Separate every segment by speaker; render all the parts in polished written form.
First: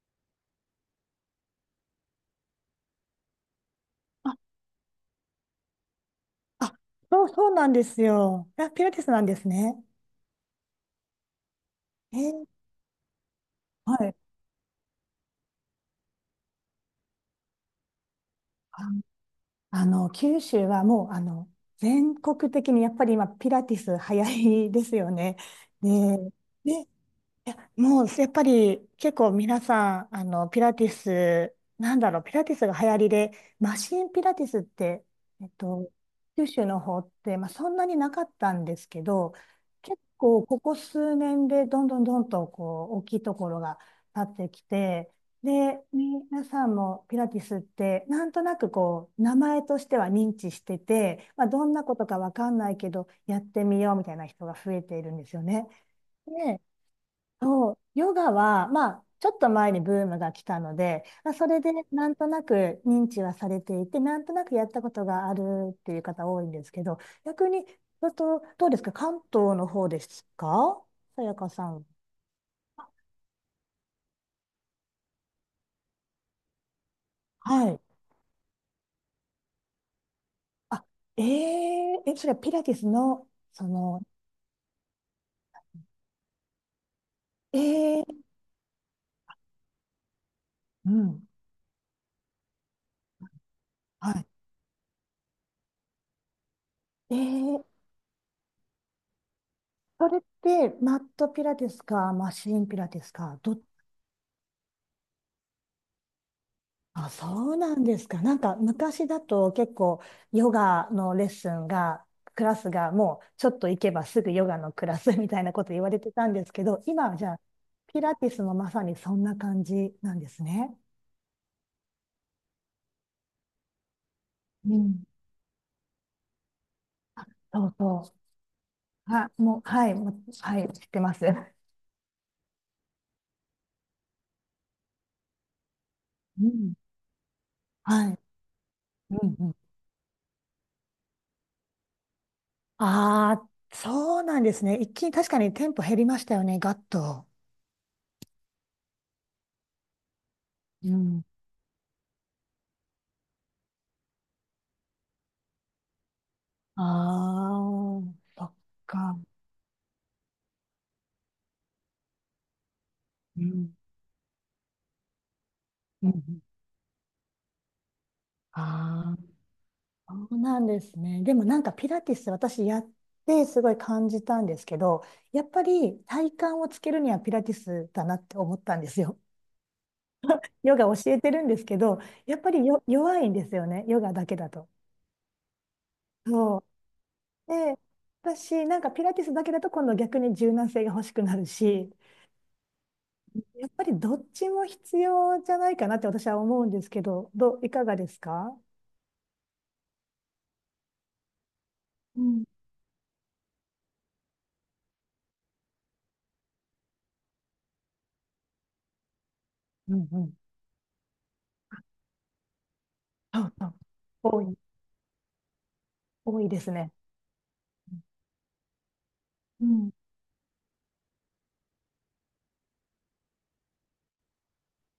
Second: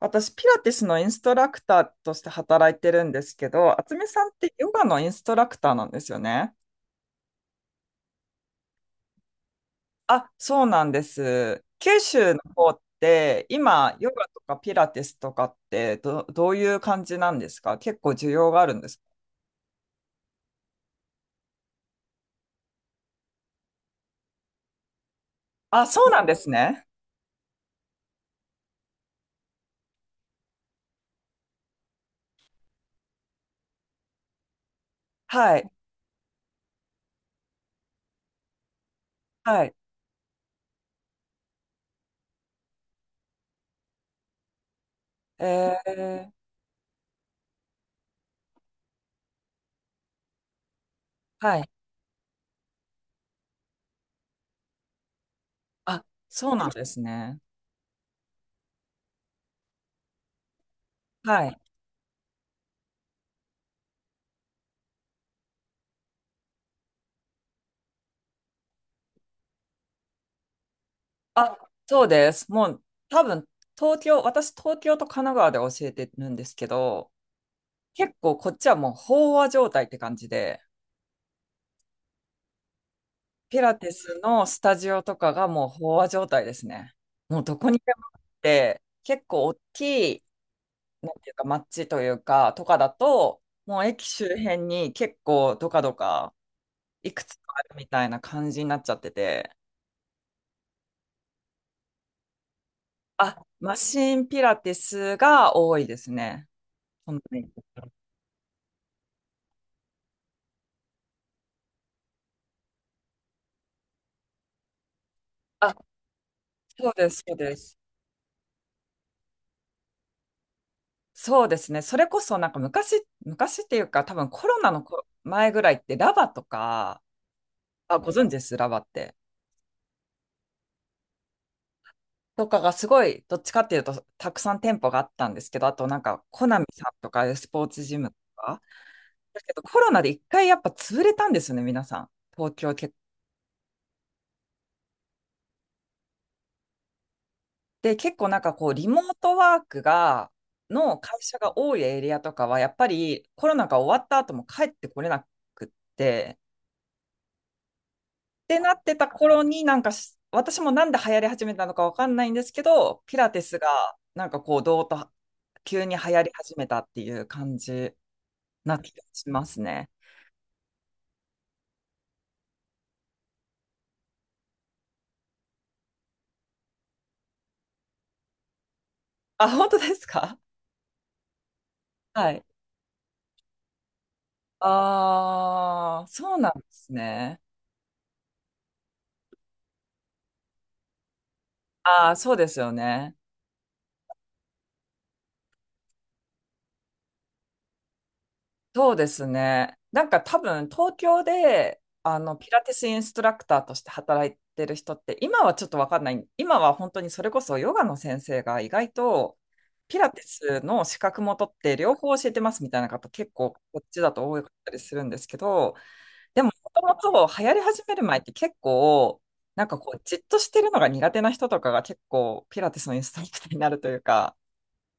Speaker 1: 私、ピラティスのインストラクターとして働いてるんですけど、渥美さんってヨガのインストラクターなんですよね。
Speaker 2: あ、そうそうなんですよ。あ、ピラティスなんですね。
Speaker 1: あ、そうなんです。九
Speaker 2: え
Speaker 1: 州の
Speaker 2: ー
Speaker 1: 方って、今、
Speaker 2: は
Speaker 1: ヨ
Speaker 2: い。
Speaker 1: ガとかピラティスとかってどういう感じなんですか？結構需要があるんで
Speaker 2: あ
Speaker 1: すか？
Speaker 2: あの、九州はもう、あの、全国的にやっぱり今、ピラティス流行りですよね。
Speaker 1: あ、
Speaker 2: で、
Speaker 1: そうなんですね。
Speaker 2: ねもうやっぱり結構皆さん、あの、ピラティス、なんだろう、ピラティスが流行りで、マシンピラティスって、えっ
Speaker 1: はい。
Speaker 2: と、九州の方って、まあ、そんなになかったんですけど、
Speaker 1: はい。
Speaker 2: 結構ここ数年でどんどんどんとこう大きいところが立ってきて、
Speaker 1: え
Speaker 2: で、
Speaker 1: ー、
Speaker 2: 皆さんもピラティスってなんとなくこう名前としては認知してて、まあ、
Speaker 1: は
Speaker 2: ど
Speaker 1: い。
Speaker 2: んなことかわかんないけどやってみようみたいな人が増えているんですよね。
Speaker 1: あ、そう
Speaker 2: で
Speaker 1: なんですね。
Speaker 2: そう、ヨガは、まあ、ちょっと前にブームが来たので、まあ、
Speaker 1: は
Speaker 2: そ
Speaker 1: い。
Speaker 2: れでなんとなく認知はされていて、なんとなくやったことがあるっていう方多いんですけど、逆に、あと、どうですか関東の方ですかさやか
Speaker 1: あ、
Speaker 2: さん。
Speaker 1: そうです。もう、多分、東京、私、東京と神奈川で教えてるんですけど、
Speaker 2: はい。
Speaker 1: 結構こっちはもう飽和状態って感じで、
Speaker 2: あ、えー、え、それはピラティスの、
Speaker 1: ピ
Speaker 2: そ
Speaker 1: ラティ
Speaker 2: の、
Speaker 1: スのスタジオとかがもう飽和状態ですね。もうど
Speaker 2: え
Speaker 1: こにでもあ
Speaker 2: ー、
Speaker 1: って、結構大きい、
Speaker 2: う
Speaker 1: なん
Speaker 2: ん。
Speaker 1: ていうか、街というか、とかだと、もう駅
Speaker 2: は
Speaker 1: 周
Speaker 2: い。
Speaker 1: 辺に結構どかどかい
Speaker 2: え
Speaker 1: くつかあ
Speaker 2: ー、
Speaker 1: るみたいな感じになっちゃってて、
Speaker 2: それって、マットピラティスか、マシーンピラティスか、
Speaker 1: あ、
Speaker 2: どっ
Speaker 1: マシンピラティスが多いですね。
Speaker 2: あ、
Speaker 1: 本
Speaker 2: そ
Speaker 1: 当に。
Speaker 2: うなんですか。なんか昔だと結構ヨガのレッスンが、クラスがもうちょっと行けばすぐヨガのクラスみたいなこと
Speaker 1: あ、
Speaker 2: 言われてたんですけど、
Speaker 1: そうで
Speaker 2: 今は
Speaker 1: す、
Speaker 2: じ
Speaker 1: そ
Speaker 2: ゃ
Speaker 1: う
Speaker 2: あ
Speaker 1: です。
Speaker 2: ピラティスもまさにそんな感じなんですね。
Speaker 1: そうですね。それこそなんか昔、昔っていうか多分コロナ
Speaker 2: う
Speaker 1: のこ
Speaker 2: ん。
Speaker 1: 前ぐらいってラバとか、
Speaker 2: そう
Speaker 1: あ、ご
Speaker 2: そ
Speaker 1: 存知です、ラバっ
Speaker 2: う。
Speaker 1: て？
Speaker 2: は、もう、はい、もう、はい、知ってます。
Speaker 1: とかがすごい、どっちかっていうとたくさん店舗があったんですけど、あとなんかコ
Speaker 2: う
Speaker 1: ナミ
Speaker 2: ん。
Speaker 1: さんとかスポーツジム
Speaker 2: は
Speaker 1: と
Speaker 2: い。
Speaker 1: か。
Speaker 2: うん
Speaker 1: だ
Speaker 2: う
Speaker 1: け
Speaker 2: ん。
Speaker 1: どコロナで一回やっぱ潰れたんですよね、皆さん。東京結
Speaker 2: ああ、そうなんですね。一気に確かにテンポ減りましたよね、ガッと。
Speaker 1: で、結構なんかこうリモートワークが、
Speaker 2: う
Speaker 1: の会
Speaker 2: ん。
Speaker 1: 社が多いエリアとかはやっぱりコロナが終わった後も帰ってこれなくって、
Speaker 2: ああ、そ
Speaker 1: っ
Speaker 2: っ
Speaker 1: てなってた
Speaker 2: か。
Speaker 1: 頃になんかし私もなんで流行り始めたのかわかんないんですけどピラティ
Speaker 2: う
Speaker 1: スが
Speaker 2: ん。
Speaker 1: なんかこうどうと急に
Speaker 2: うん
Speaker 1: 流行り
Speaker 2: うん
Speaker 1: 始めたっていう感じな気が
Speaker 2: あ
Speaker 1: しますね。
Speaker 2: あ、そうなんですね。でもなんかピラティス私やってすごい感じたんですけど、やっぱり体幹をつけるにはピラティスだなって思ったんですよ。
Speaker 1: あ、本当ですか？
Speaker 2: ヨガ教えてるんですけど、
Speaker 1: は
Speaker 2: やっ
Speaker 1: い。
Speaker 2: ぱりよ弱いんですよね、ヨガだけだと。
Speaker 1: ああ、そうなん
Speaker 2: そう。
Speaker 1: ですね。
Speaker 2: で、私なんかピラティスだけだと今度逆に柔軟性が欲しくなるし、
Speaker 1: ああ、そうですよね。
Speaker 2: やっぱりどっちも必要じゃないかなって私は思うんですけど、どう、いかがですか
Speaker 1: そうですね。多分東京であ
Speaker 2: う
Speaker 1: の
Speaker 2: ん、
Speaker 1: ピラティスインストラクターとして働いてる人って今はちょっとわかんない。今は本当にそれこそヨガの先生が意外と
Speaker 2: う
Speaker 1: ピ
Speaker 2: ん、
Speaker 1: ラ
Speaker 2: う
Speaker 1: ティ
Speaker 2: ん。
Speaker 1: スの資格も取って両方教えてますみたいな方結
Speaker 2: そ
Speaker 1: 構
Speaker 2: うそう。
Speaker 1: こっちだと多
Speaker 2: 多
Speaker 1: かっ
Speaker 2: い、
Speaker 1: たりするんですけど、
Speaker 2: 多
Speaker 1: で
Speaker 2: い
Speaker 1: も
Speaker 2: ですね。
Speaker 1: もともと流行り始める前って結構
Speaker 2: うん
Speaker 1: こうじっとしてるのが苦手な人とかが結構ピラティスのインストラクターになるというか、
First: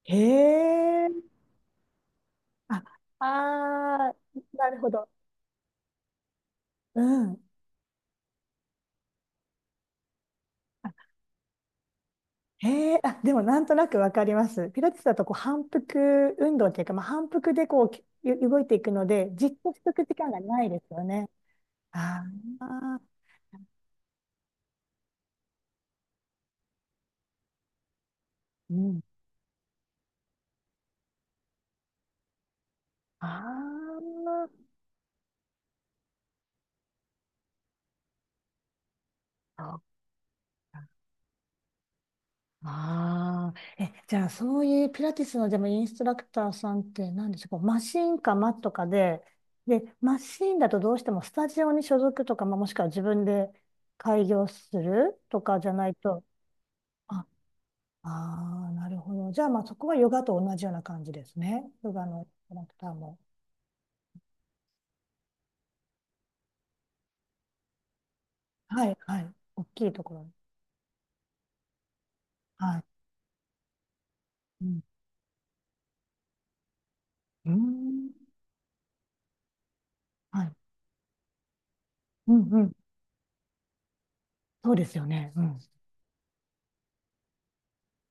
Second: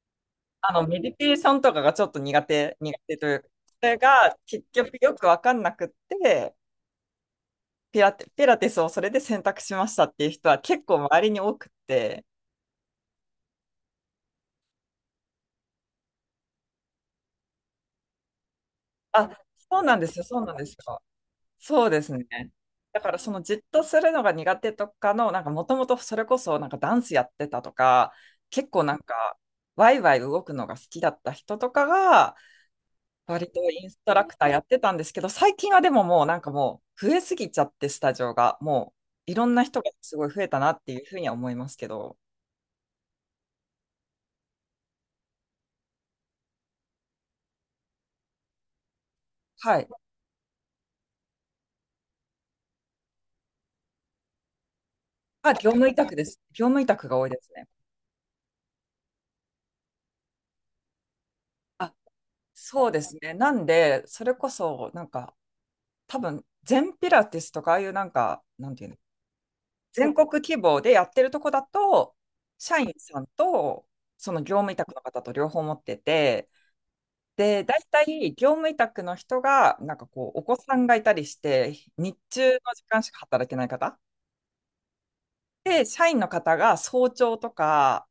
Speaker 2: へ
Speaker 1: メディ
Speaker 2: え。
Speaker 1: テーションとかがちょっと苦手、
Speaker 2: あ、
Speaker 1: 苦手というか、それ
Speaker 2: あ
Speaker 1: が結
Speaker 2: なるほ
Speaker 1: 局
Speaker 2: ど。
Speaker 1: よくわかんなくって、
Speaker 2: うん。
Speaker 1: ピラティスをそれで選択しましたっていう人は結構周りに多くって、
Speaker 2: へえ。あ、でもなんとなくわかります。ピラティスだとこう反復運動っていうか、まあ、反復でこうきゆ動いていくの
Speaker 1: あ、
Speaker 2: で、じっと
Speaker 1: そう
Speaker 2: して
Speaker 1: なん
Speaker 2: く
Speaker 1: で
Speaker 2: 時
Speaker 1: すよ、
Speaker 2: 間
Speaker 1: そ
Speaker 2: が
Speaker 1: うなん
Speaker 2: な
Speaker 1: で
Speaker 2: い
Speaker 1: す
Speaker 2: です
Speaker 1: よ。
Speaker 2: よね。
Speaker 1: そうです
Speaker 2: あ
Speaker 1: ね。
Speaker 2: あ、
Speaker 1: だからそのじっとするのが苦手とかの、もともとそれこそなんかダンスやってたとか、結
Speaker 2: う
Speaker 1: 構なん
Speaker 2: ん。
Speaker 1: かワイワイ動くのが好きだった人とかが、
Speaker 2: あ
Speaker 1: 割とインストラクターや
Speaker 2: あ、
Speaker 1: ってたんですけど、最近はでももうなんかもう増えすぎちゃって、スタジオが。もういろんな
Speaker 2: そう
Speaker 1: 人
Speaker 2: か
Speaker 1: がすごい増えたなっていうふうには思いますけど。
Speaker 2: ああ、え、じゃあそういうピラティスのでもインストラクターさんって何でしょう、こうマシンかマットかで、
Speaker 1: は
Speaker 2: で、
Speaker 1: い。
Speaker 2: マシンだとどうしてもスタジオに所属とか、まあ、もしくは自分で開業すると
Speaker 1: あ、
Speaker 2: かじ
Speaker 1: 業
Speaker 2: ゃ
Speaker 1: 務
Speaker 2: な
Speaker 1: 委
Speaker 2: い
Speaker 1: 託で
Speaker 2: と、
Speaker 1: す。業務委託が多
Speaker 2: あ、
Speaker 1: いですね。
Speaker 2: ああ、なるほど。じゃあまあそこはヨガと同じような感じですね。ヨ
Speaker 1: あ、
Speaker 2: ガのインストラクタ
Speaker 1: そう
Speaker 2: ー
Speaker 1: です
Speaker 2: も。
Speaker 1: ね。なんで、それこそなんか多分全ピラティスとかああいうなんか、なんてい
Speaker 2: は
Speaker 1: うの、
Speaker 2: い、はい。大きいと
Speaker 1: 全
Speaker 2: ころ。
Speaker 1: 国規模でやってるとこだと、社
Speaker 2: はい。
Speaker 1: 員さんとその業
Speaker 2: う
Speaker 1: 務委
Speaker 2: ん。
Speaker 1: 託の方と両方持ってて、
Speaker 2: うー
Speaker 1: で、大
Speaker 2: ん
Speaker 1: 体業務委託の人が、なんかこう、
Speaker 2: は
Speaker 1: お
Speaker 2: い。
Speaker 1: 子さんがいたりして、日
Speaker 2: うん、
Speaker 1: 中
Speaker 2: う
Speaker 1: の
Speaker 2: ん。
Speaker 1: 時間しか働けない方。
Speaker 2: そうですよね。うん。
Speaker 1: で、社員の方が早朝とか、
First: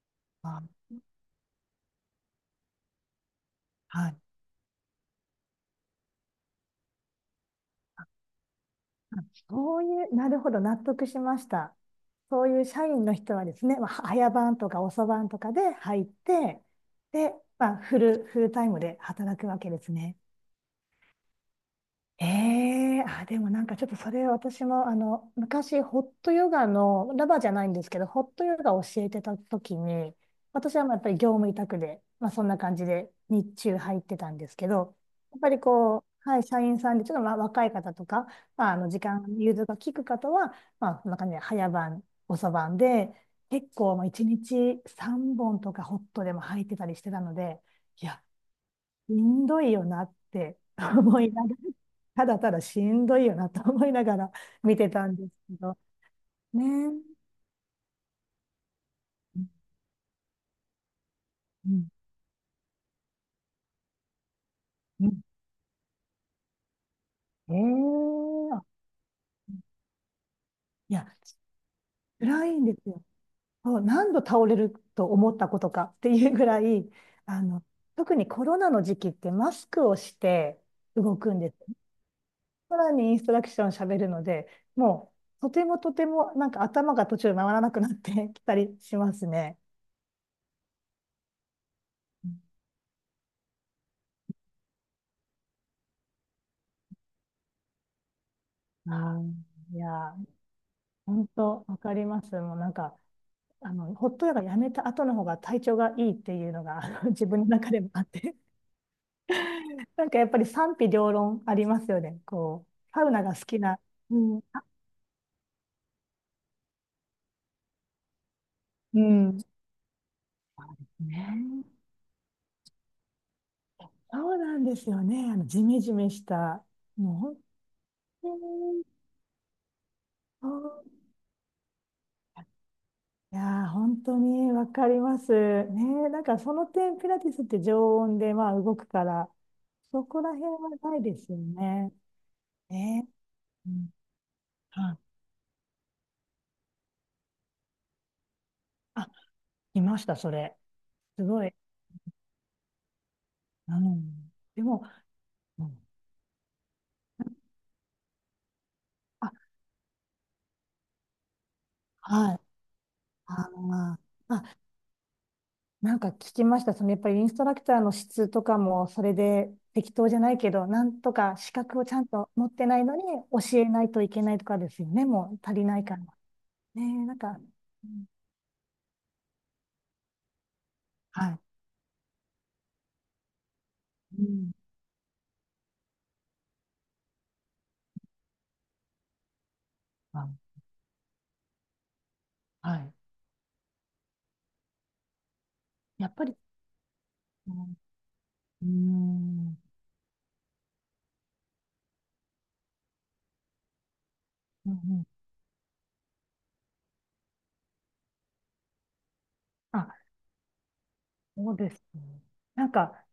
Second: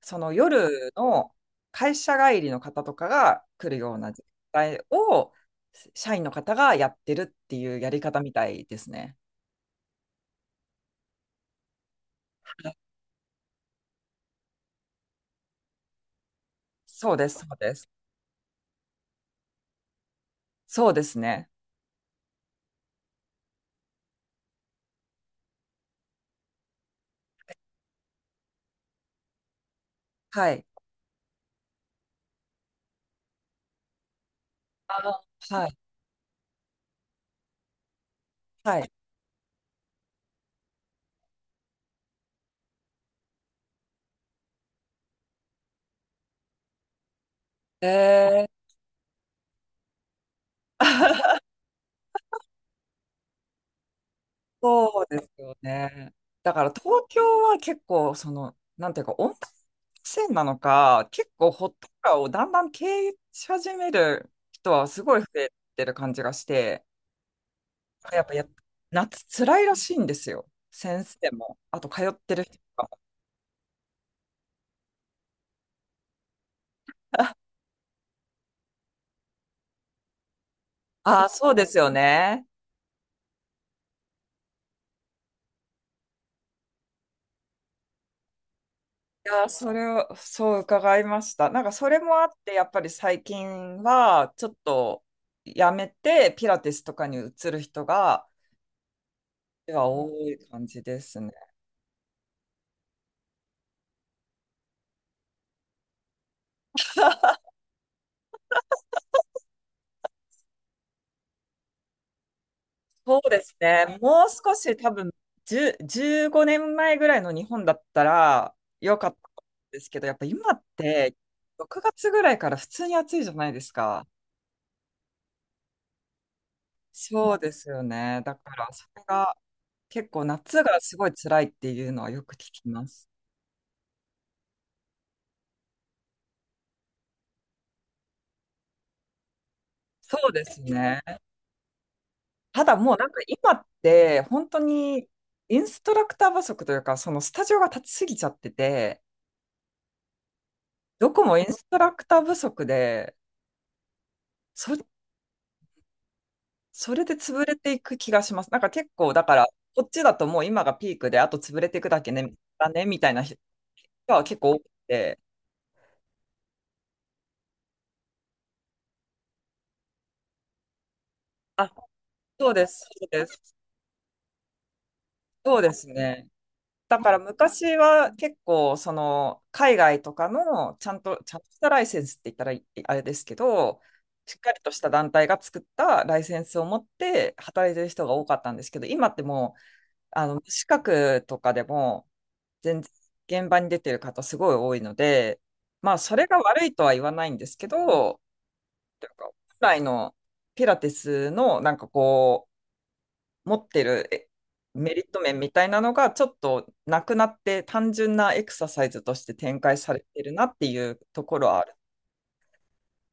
Speaker 1: その
Speaker 2: あ、
Speaker 1: 夜の会社帰りの方とかが来るよう
Speaker 2: は
Speaker 1: な
Speaker 2: い。
Speaker 1: 時間帯を、社員の方がやってるっていうやり方みたいですね。
Speaker 2: あそういう、なるほど、納得しました。そういう社員の人はですね、まあ、早番とか遅番とかで入って、
Speaker 1: そうで
Speaker 2: で、
Speaker 1: す、そう
Speaker 2: ま
Speaker 1: で
Speaker 2: あ、
Speaker 1: す。
Speaker 2: フルタイムで働くわけですね。
Speaker 1: そうですね。
Speaker 2: ええあ、でもなんかちょっとそれ私もあの、昔ホットヨガの、ラバーじゃないんですけど、ホットヨガを教えてた時に、
Speaker 1: はい。
Speaker 2: 私はまあやっぱり業務委託で、まあそんな感じで日中入ってたんですけど、
Speaker 1: あの、
Speaker 2: やっぱり
Speaker 1: はい、
Speaker 2: こう、はい、社員さんでちょっとまあ若い方とか、まああ
Speaker 1: は
Speaker 2: の
Speaker 1: い。
Speaker 2: 時間、融通が利く方は、まあそんな感じで早晩、遅晩で、結構まあ1日3本とかホットでも入ってたりしてたので、
Speaker 1: え
Speaker 2: いや、
Speaker 1: ー
Speaker 2: しんどいよなって思いながら、ただただしんどいよなと思いながら見て
Speaker 1: そ
Speaker 2: た
Speaker 1: う
Speaker 2: ん
Speaker 1: で
Speaker 2: で
Speaker 1: す
Speaker 2: すけ
Speaker 1: よ
Speaker 2: ど、
Speaker 1: ね。だか
Speaker 2: ね
Speaker 1: ら東
Speaker 2: え。
Speaker 1: 京は結構、その、なんていうか、温帯
Speaker 2: うん
Speaker 1: 線なのか、結構ホッ
Speaker 2: う
Speaker 1: ト
Speaker 2: ん、
Speaker 1: カーをだんだん経営し始める人はす
Speaker 2: う
Speaker 1: ごい
Speaker 2: ん
Speaker 1: 増えてる感じがして、
Speaker 2: え
Speaker 1: やっぱや、
Speaker 2: え
Speaker 1: 夏辛いらしいんですよ。
Speaker 2: い
Speaker 1: 先
Speaker 2: や、
Speaker 1: 生も、あと通ってる
Speaker 2: 辛い
Speaker 1: 人
Speaker 2: んで
Speaker 1: も。
Speaker 2: すよ。そう何度倒れると思ったことかっていうぐらい、あ の、特にコロナの時期ってマスクをして動
Speaker 1: ああ、
Speaker 2: くんで
Speaker 1: そう
Speaker 2: す。
Speaker 1: ですよね。
Speaker 2: さらにインストラクションを喋るので、もうとてもとてもなんか頭が途中で回らなくなってきたりしま
Speaker 1: い
Speaker 2: す
Speaker 1: やー、
Speaker 2: ね。
Speaker 1: それを、そう伺いました。なんかそれもあって、やっぱり最近は、ちょっとやめて、ピラティスとかに移る人が、
Speaker 2: ああい
Speaker 1: が
Speaker 2: や
Speaker 1: 多い感じです
Speaker 2: 本
Speaker 1: ね。
Speaker 2: 当、わかります。もうなんか、あの、ホットヨガやめた後の方が体調がいいっていうのが、あの自分の中でもあって、なんかやっぱり賛否両論ありますよね。こう、サウ
Speaker 1: そ
Speaker 2: ナ
Speaker 1: う
Speaker 2: が
Speaker 1: で
Speaker 2: 好
Speaker 1: す
Speaker 2: きな。
Speaker 1: ね。
Speaker 2: う
Speaker 1: もう
Speaker 2: ん。
Speaker 1: 少
Speaker 2: あ
Speaker 1: し多分、10、15年前ぐらいの日本だったら良
Speaker 2: う
Speaker 1: かったん
Speaker 2: ん。
Speaker 1: ですけど、やっぱ今って
Speaker 2: ね
Speaker 1: 6
Speaker 2: え、
Speaker 1: 月ぐらいから普通に暑いじゃないですか。
Speaker 2: そうなんですよね。あの、ジメジメした。もう
Speaker 1: そ
Speaker 2: 本
Speaker 1: うですよね。だ
Speaker 2: 当
Speaker 1: から、
Speaker 2: に、
Speaker 1: それが結構
Speaker 2: そ
Speaker 1: 夏が
Speaker 2: う
Speaker 1: すごい辛いっていうのはよく聞きます。
Speaker 2: いやー、本当にわかります。ねえ、なんかその点、ピラティスって常温で、まあ、動くから、そ
Speaker 1: そ
Speaker 2: こ
Speaker 1: う
Speaker 2: ら
Speaker 1: で
Speaker 2: 辺
Speaker 1: す
Speaker 2: はな
Speaker 1: ね。
Speaker 2: いですよね。
Speaker 1: ただもう
Speaker 2: ね
Speaker 1: なんか今っ
Speaker 2: え。うん
Speaker 1: て本当
Speaker 2: はい
Speaker 1: にインストラクター不足というか、そのスタジオが立ちすぎちゃってて、
Speaker 2: いました、それ。
Speaker 1: どこ
Speaker 2: す
Speaker 1: もイ
Speaker 2: ご
Speaker 1: ン
Speaker 2: い。
Speaker 1: ストラクター不足で、
Speaker 2: うん。で
Speaker 1: そ、
Speaker 2: も、うん、
Speaker 1: それで潰れていく気がします。なんか結構、だ
Speaker 2: あ、
Speaker 1: から、こっちだともう今がピークで、あと潰れていくだけね、
Speaker 2: はい。
Speaker 1: だね、みたいな人
Speaker 2: あの、
Speaker 1: は結構多くて、
Speaker 2: なんか聞きました。そのやっぱりインストラクターの質とかも、それで適当じゃないけど、なんとか資
Speaker 1: あ、
Speaker 2: 格をちゃんと持
Speaker 1: そ
Speaker 2: っ
Speaker 1: う
Speaker 2: て
Speaker 1: で
Speaker 2: ない
Speaker 1: す、
Speaker 2: のに
Speaker 1: そうです、
Speaker 2: 教えないといけないとかですよね。もう足
Speaker 1: そう
Speaker 2: り
Speaker 1: で
Speaker 2: ない
Speaker 1: す
Speaker 2: から。
Speaker 1: ね。
Speaker 2: ね
Speaker 1: だ
Speaker 2: え、
Speaker 1: か
Speaker 2: な
Speaker 1: ら
Speaker 2: んか、
Speaker 1: 昔
Speaker 2: うん、
Speaker 1: は結構、その、海外とかの、ちゃんと、
Speaker 2: は
Speaker 1: ちゃ
Speaker 2: い。
Speaker 1: んとしたライセンスって言ったらいあれですけど、
Speaker 2: う
Speaker 1: しっ
Speaker 2: ん。
Speaker 1: かりとした団体が作ったライセンスを持って働いてる人が多かったんですけど、今ってもう、
Speaker 2: あ、
Speaker 1: 無資格とかでも、
Speaker 2: は
Speaker 1: 全
Speaker 2: い。
Speaker 1: 然現場に出てる方すごい多いので、まあ
Speaker 2: やっ
Speaker 1: そ
Speaker 2: ぱ
Speaker 1: れ
Speaker 2: り、
Speaker 1: が悪いとは言わないんで
Speaker 2: う
Speaker 1: すけ
Speaker 2: ん、
Speaker 1: ど、
Speaker 2: う
Speaker 1: なんか本
Speaker 2: ん、
Speaker 1: 来のピラティスのなんかこう持ってる
Speaker 2: うん。う
Speaker 1: メリ
Speaker 2: ん
Speaker 1: ット面みたいなのがちょっとなくなって単純なエクササイズとして展開され
Speaker 2: あ
Speaker 1: てるなっていうところ
Speaker 2: そう
Speaker 1: はあ
Speaker 2: で
Speaker 1: る。
Speaker 2: すね。なんか、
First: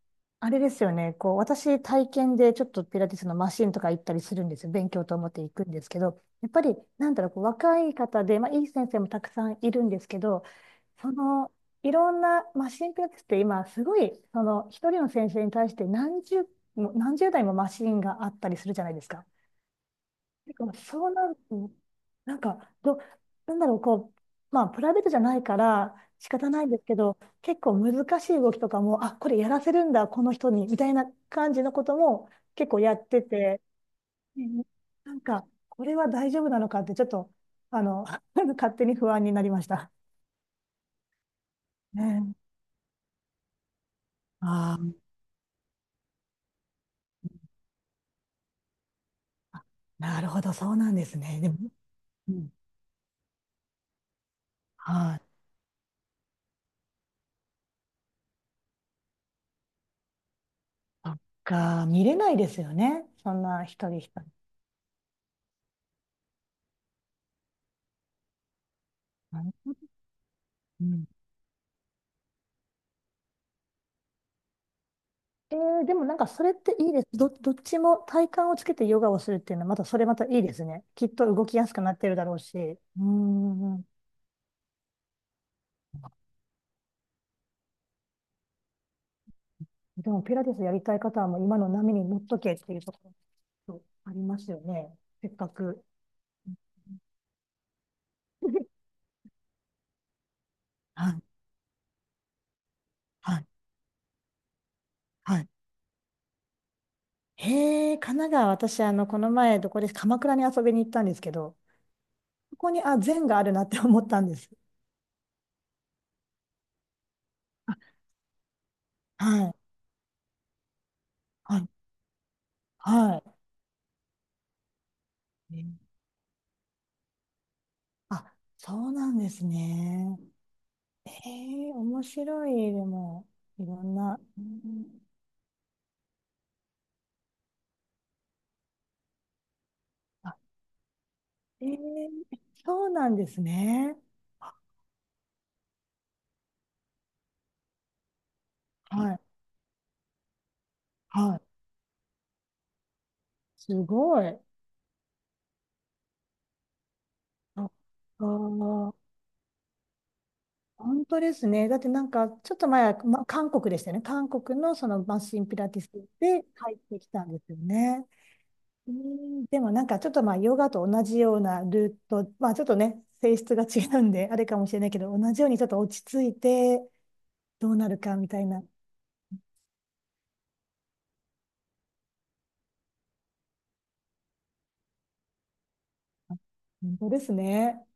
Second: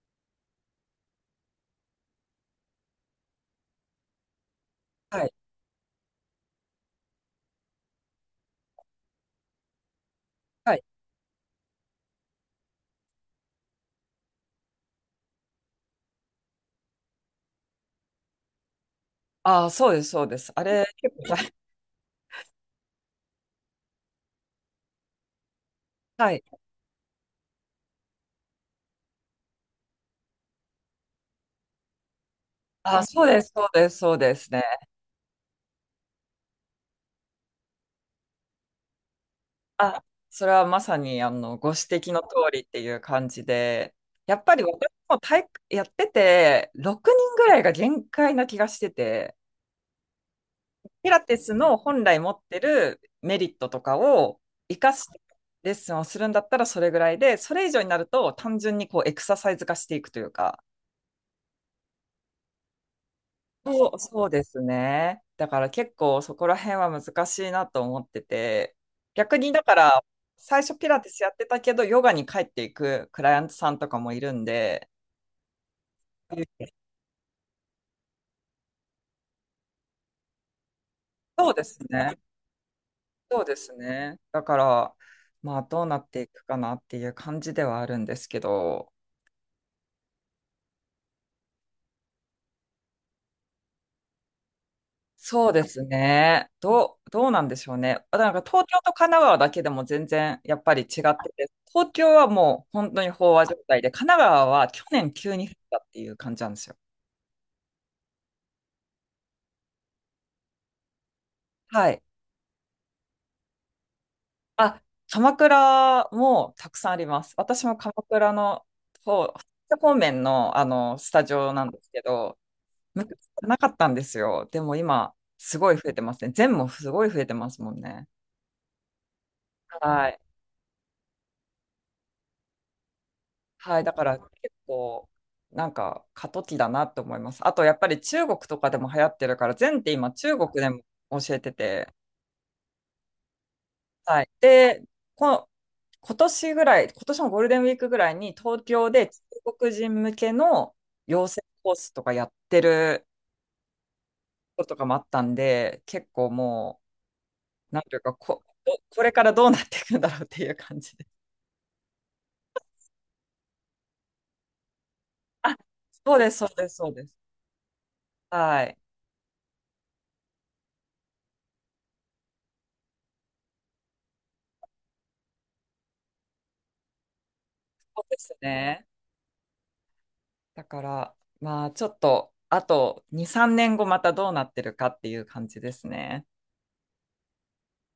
Speaker 2: あれですよね。こう、私、体験でちょっとピラティスのマシンとか行ったりするんですよ。勉強と
Speaker 1: は
Speaker 2: 思っ
Speaker 1: い。
Speaker 2: て行くんですけど、やっぱり、なんだろう、こう若い方で、まあ、いい先生もたくさんいるんですけど、
Speaker 1: はい。
Speaker 2: その、いろんなマシンピラティスって今、すごい、その、一人の先生に対して何十、もう何十台もマシンがあったりするじゃないですか。
Speaker 1: ああ、そうです、そうです。
Speaker 2: て
Speaker 1: あ
Speaker 2: か、
Speaker 1: れ、
Speaker 2: そう
Speaker 1: 結構
Speaker 2: なる
Speaker 1: 大、
Speaker 2: と、なんか、ど、なんだろう、こう、まあ、プライベートじゃないから仕
Speaker 1: はい。
Speaker 2: 方ないんですけど、結構難しい動きとかも、あ、これやらせるんだ、この人に、みたいな感じのことも結構や
Speaker 1: ああ、
Speaker 2: って
Speaker 1: そうです、
Speaker 2: て、
Speaker 1: そうです、そうで
Speaker 2: う
Speaker 1: すね。
Speaker 2: んなんか、これは大丈夫なのかって、ちょっと、あの、勝手に不安になりました。
Speaker 1: あ、それはまさにあのご指摘の通
Speaker 2: ね。
Speaker 1: りっていう感じで、やっぱり
Speaker 2: あ
Speaker 1: 私
Speaker 2: あ、
Speaker 1: も体育やってて、6人ぐらいが限界な気がしてて、
Speaker 2: なるほど、そうなんで
Speaker 1: ピ
Speaker 2: す
Speaker 1: ラティ
Speaker 2: ね。で
Speaker 1: ス
Speaker 2: も、
Speaker 1: の本来持
Speaker 2: う
Speaker 1: っ
Speaker 2: ん、
Speaker 1: てるメリットとかを生かし
Speaker 2: は
Speaker 1: て
Speaker 2: い、
Speaker 1: レッスンをするんだったらそれぐらいで、それ以上になると単純にこうエクササイズ化していくというか、
Speaker 2: そっか、見れないですよね。そんな
Speaker 1: そ
Speaker 2: 一
Speaker 1: う、
Speaker 2: 人一人。
Speaker 1: そうですね。だから結構そこら辺は難しいなと思ってて、逆にだから最初
Speaker 2: う
Speaker 1: ピラ
Speaker 2: ん
Speaker 1: ティスやってたけど、ヨガに帰っていくクライアントさんとかもいるんで、
Speaker 2: えー、でもなんかそれっていいです。ど、どっちも体幹をつけてヨガをするっていうのは、またそれまたいいですね。きっと動
Speaker 1: そう
Speaker 2: き
Speaker 1: で
Speaker 2: やす
Speaker 1: す
Speaker 2: くなってる
Speaker 1: ね。
Speaker 2: だろうし。うー
Speaker 1: そうです
Speaker 2: ん。
Speaker 1: ね。だから、まあどうなっていくかなっていう感じではあるんですけど、
Speaker 2: でもピラティスやりたい方はもう今の波に乗っとけっていうところありますよね。せっか
Speaker 1: そうです
Speaker 2: く。
Speaker 1: ね。どうなんでしょうね。あなんか東京 と神奈川だけでも全然やっぱり違っ
Speaker 2: はい、
Speaker 1: てて、東京はもう本当に飽
Speaker 2: は
Speaker 1: 和
Speaker 2: い、
Speaker 1: 状態で、神奈川は去年急
Speaker 2: は
Speaker 1: に
Speaker 2: い。
Speaker 1: 降ったっていう感じなんですよ。
Speaker 2: へえ、神奈川、私、あの、この前、どこです、鎌倉に遊びに行ったんですけど、
Speaker 1: はい。
Speaker 2: ここに、あ、禅があるなって思ったんです。
Speaker 1: あ、鎌倉もたくさんあります。私も
Speaker 2: あ
Speaker 1: 鎌倉の方、
Speaker 2: はい、
Speaker 1: 方面の、あのスタジオ
Speaker 2: は
Speaker 1: な
Speaker 2: い、
Speaker 1: んですけど、昔
Speaker 2: は
Speaker 1: はなかったんですよ。でも今、
Speaker 2: い。
Speaker 1: すごい増
Speaker 2: え
Speaker 1: えてますね。全もすごい増えてますもんね。
Speaker 2: あ、そうなんです
Speaker 1: はい。
Speaker 2: ね。ええ面白い、でも、い
Speaker 1: は
Speaker 2: ろ
Speaker 1: い、だ
Speaker 2: ん
Speaker 1: から
Speaker 2: な。
Speaker 1: 結
Speaker 2: うん
Speaker 1: 構なんか過渡期だなって思います。あとやっぱり中国とかでも流行ってるから、前って今
Speaker 2: あ、
Speaker 1: 中国でも教えて
Speaker 2: え
Speaker 1: て、
Speaker 2: えそうなんですね。
Speaker 1: はい。
Speaker 2: あ
Speaker 1: で、この今年ぐらい、今年のゴールデンウィークぐらいに東京で
Speaker 2: は
Speaker 1: 中
Speaker 2: い、
Speaker 1: 国人向けの養
Speaker 2: はい。
Speaker 1: 成コースとかやってる
Speaker 2: すごい。
Speaker 1: こととかもあったんで、結構も
Speaker 2: あ、
Speaker 1: う、なんていうか、
Speaker 2: ー、
Speaker 1: これからどうなっていくんだろうっていう感じ
Speaker 2: 本
Speaker 1: で。
Speaker 2: 当ですね。だってなんか、ちょっと前は、ま、韓国でしたよね。韓国のそのマシンピ
Speaker 1: あ、
Speaker 2: ラティス
Speaker 1: そうです、
Speaker 2: で
Speaker 1: そうで
Speaker 2: 入
Speaker 1: す、
Speaker 2: っ
Speaker 1: そう
Speaker 2: て
Speaker 1: で
Speaker 2: き
Speaker 1: す。
Speaker 2: たんですよね。
Speaker 1: はい。
Speaker 2: うんでもなんかちょっとまあヨガと同じようなルート、まあちょっとね、性質が違うんで、あれかもしれないけど、同じようにちょっと落ち着いてどうなる
Speaker 1: そう
Speaker 2: か
Speaker 1: で
Speaker 2: み
Speaker 1: す
Speaker 2: たいな、
Speaker 1: ね。だから、まあ、ちょっと、あと2、3年後またどうなってるかっていう感じですね。
Speaker 2: 本当ですね。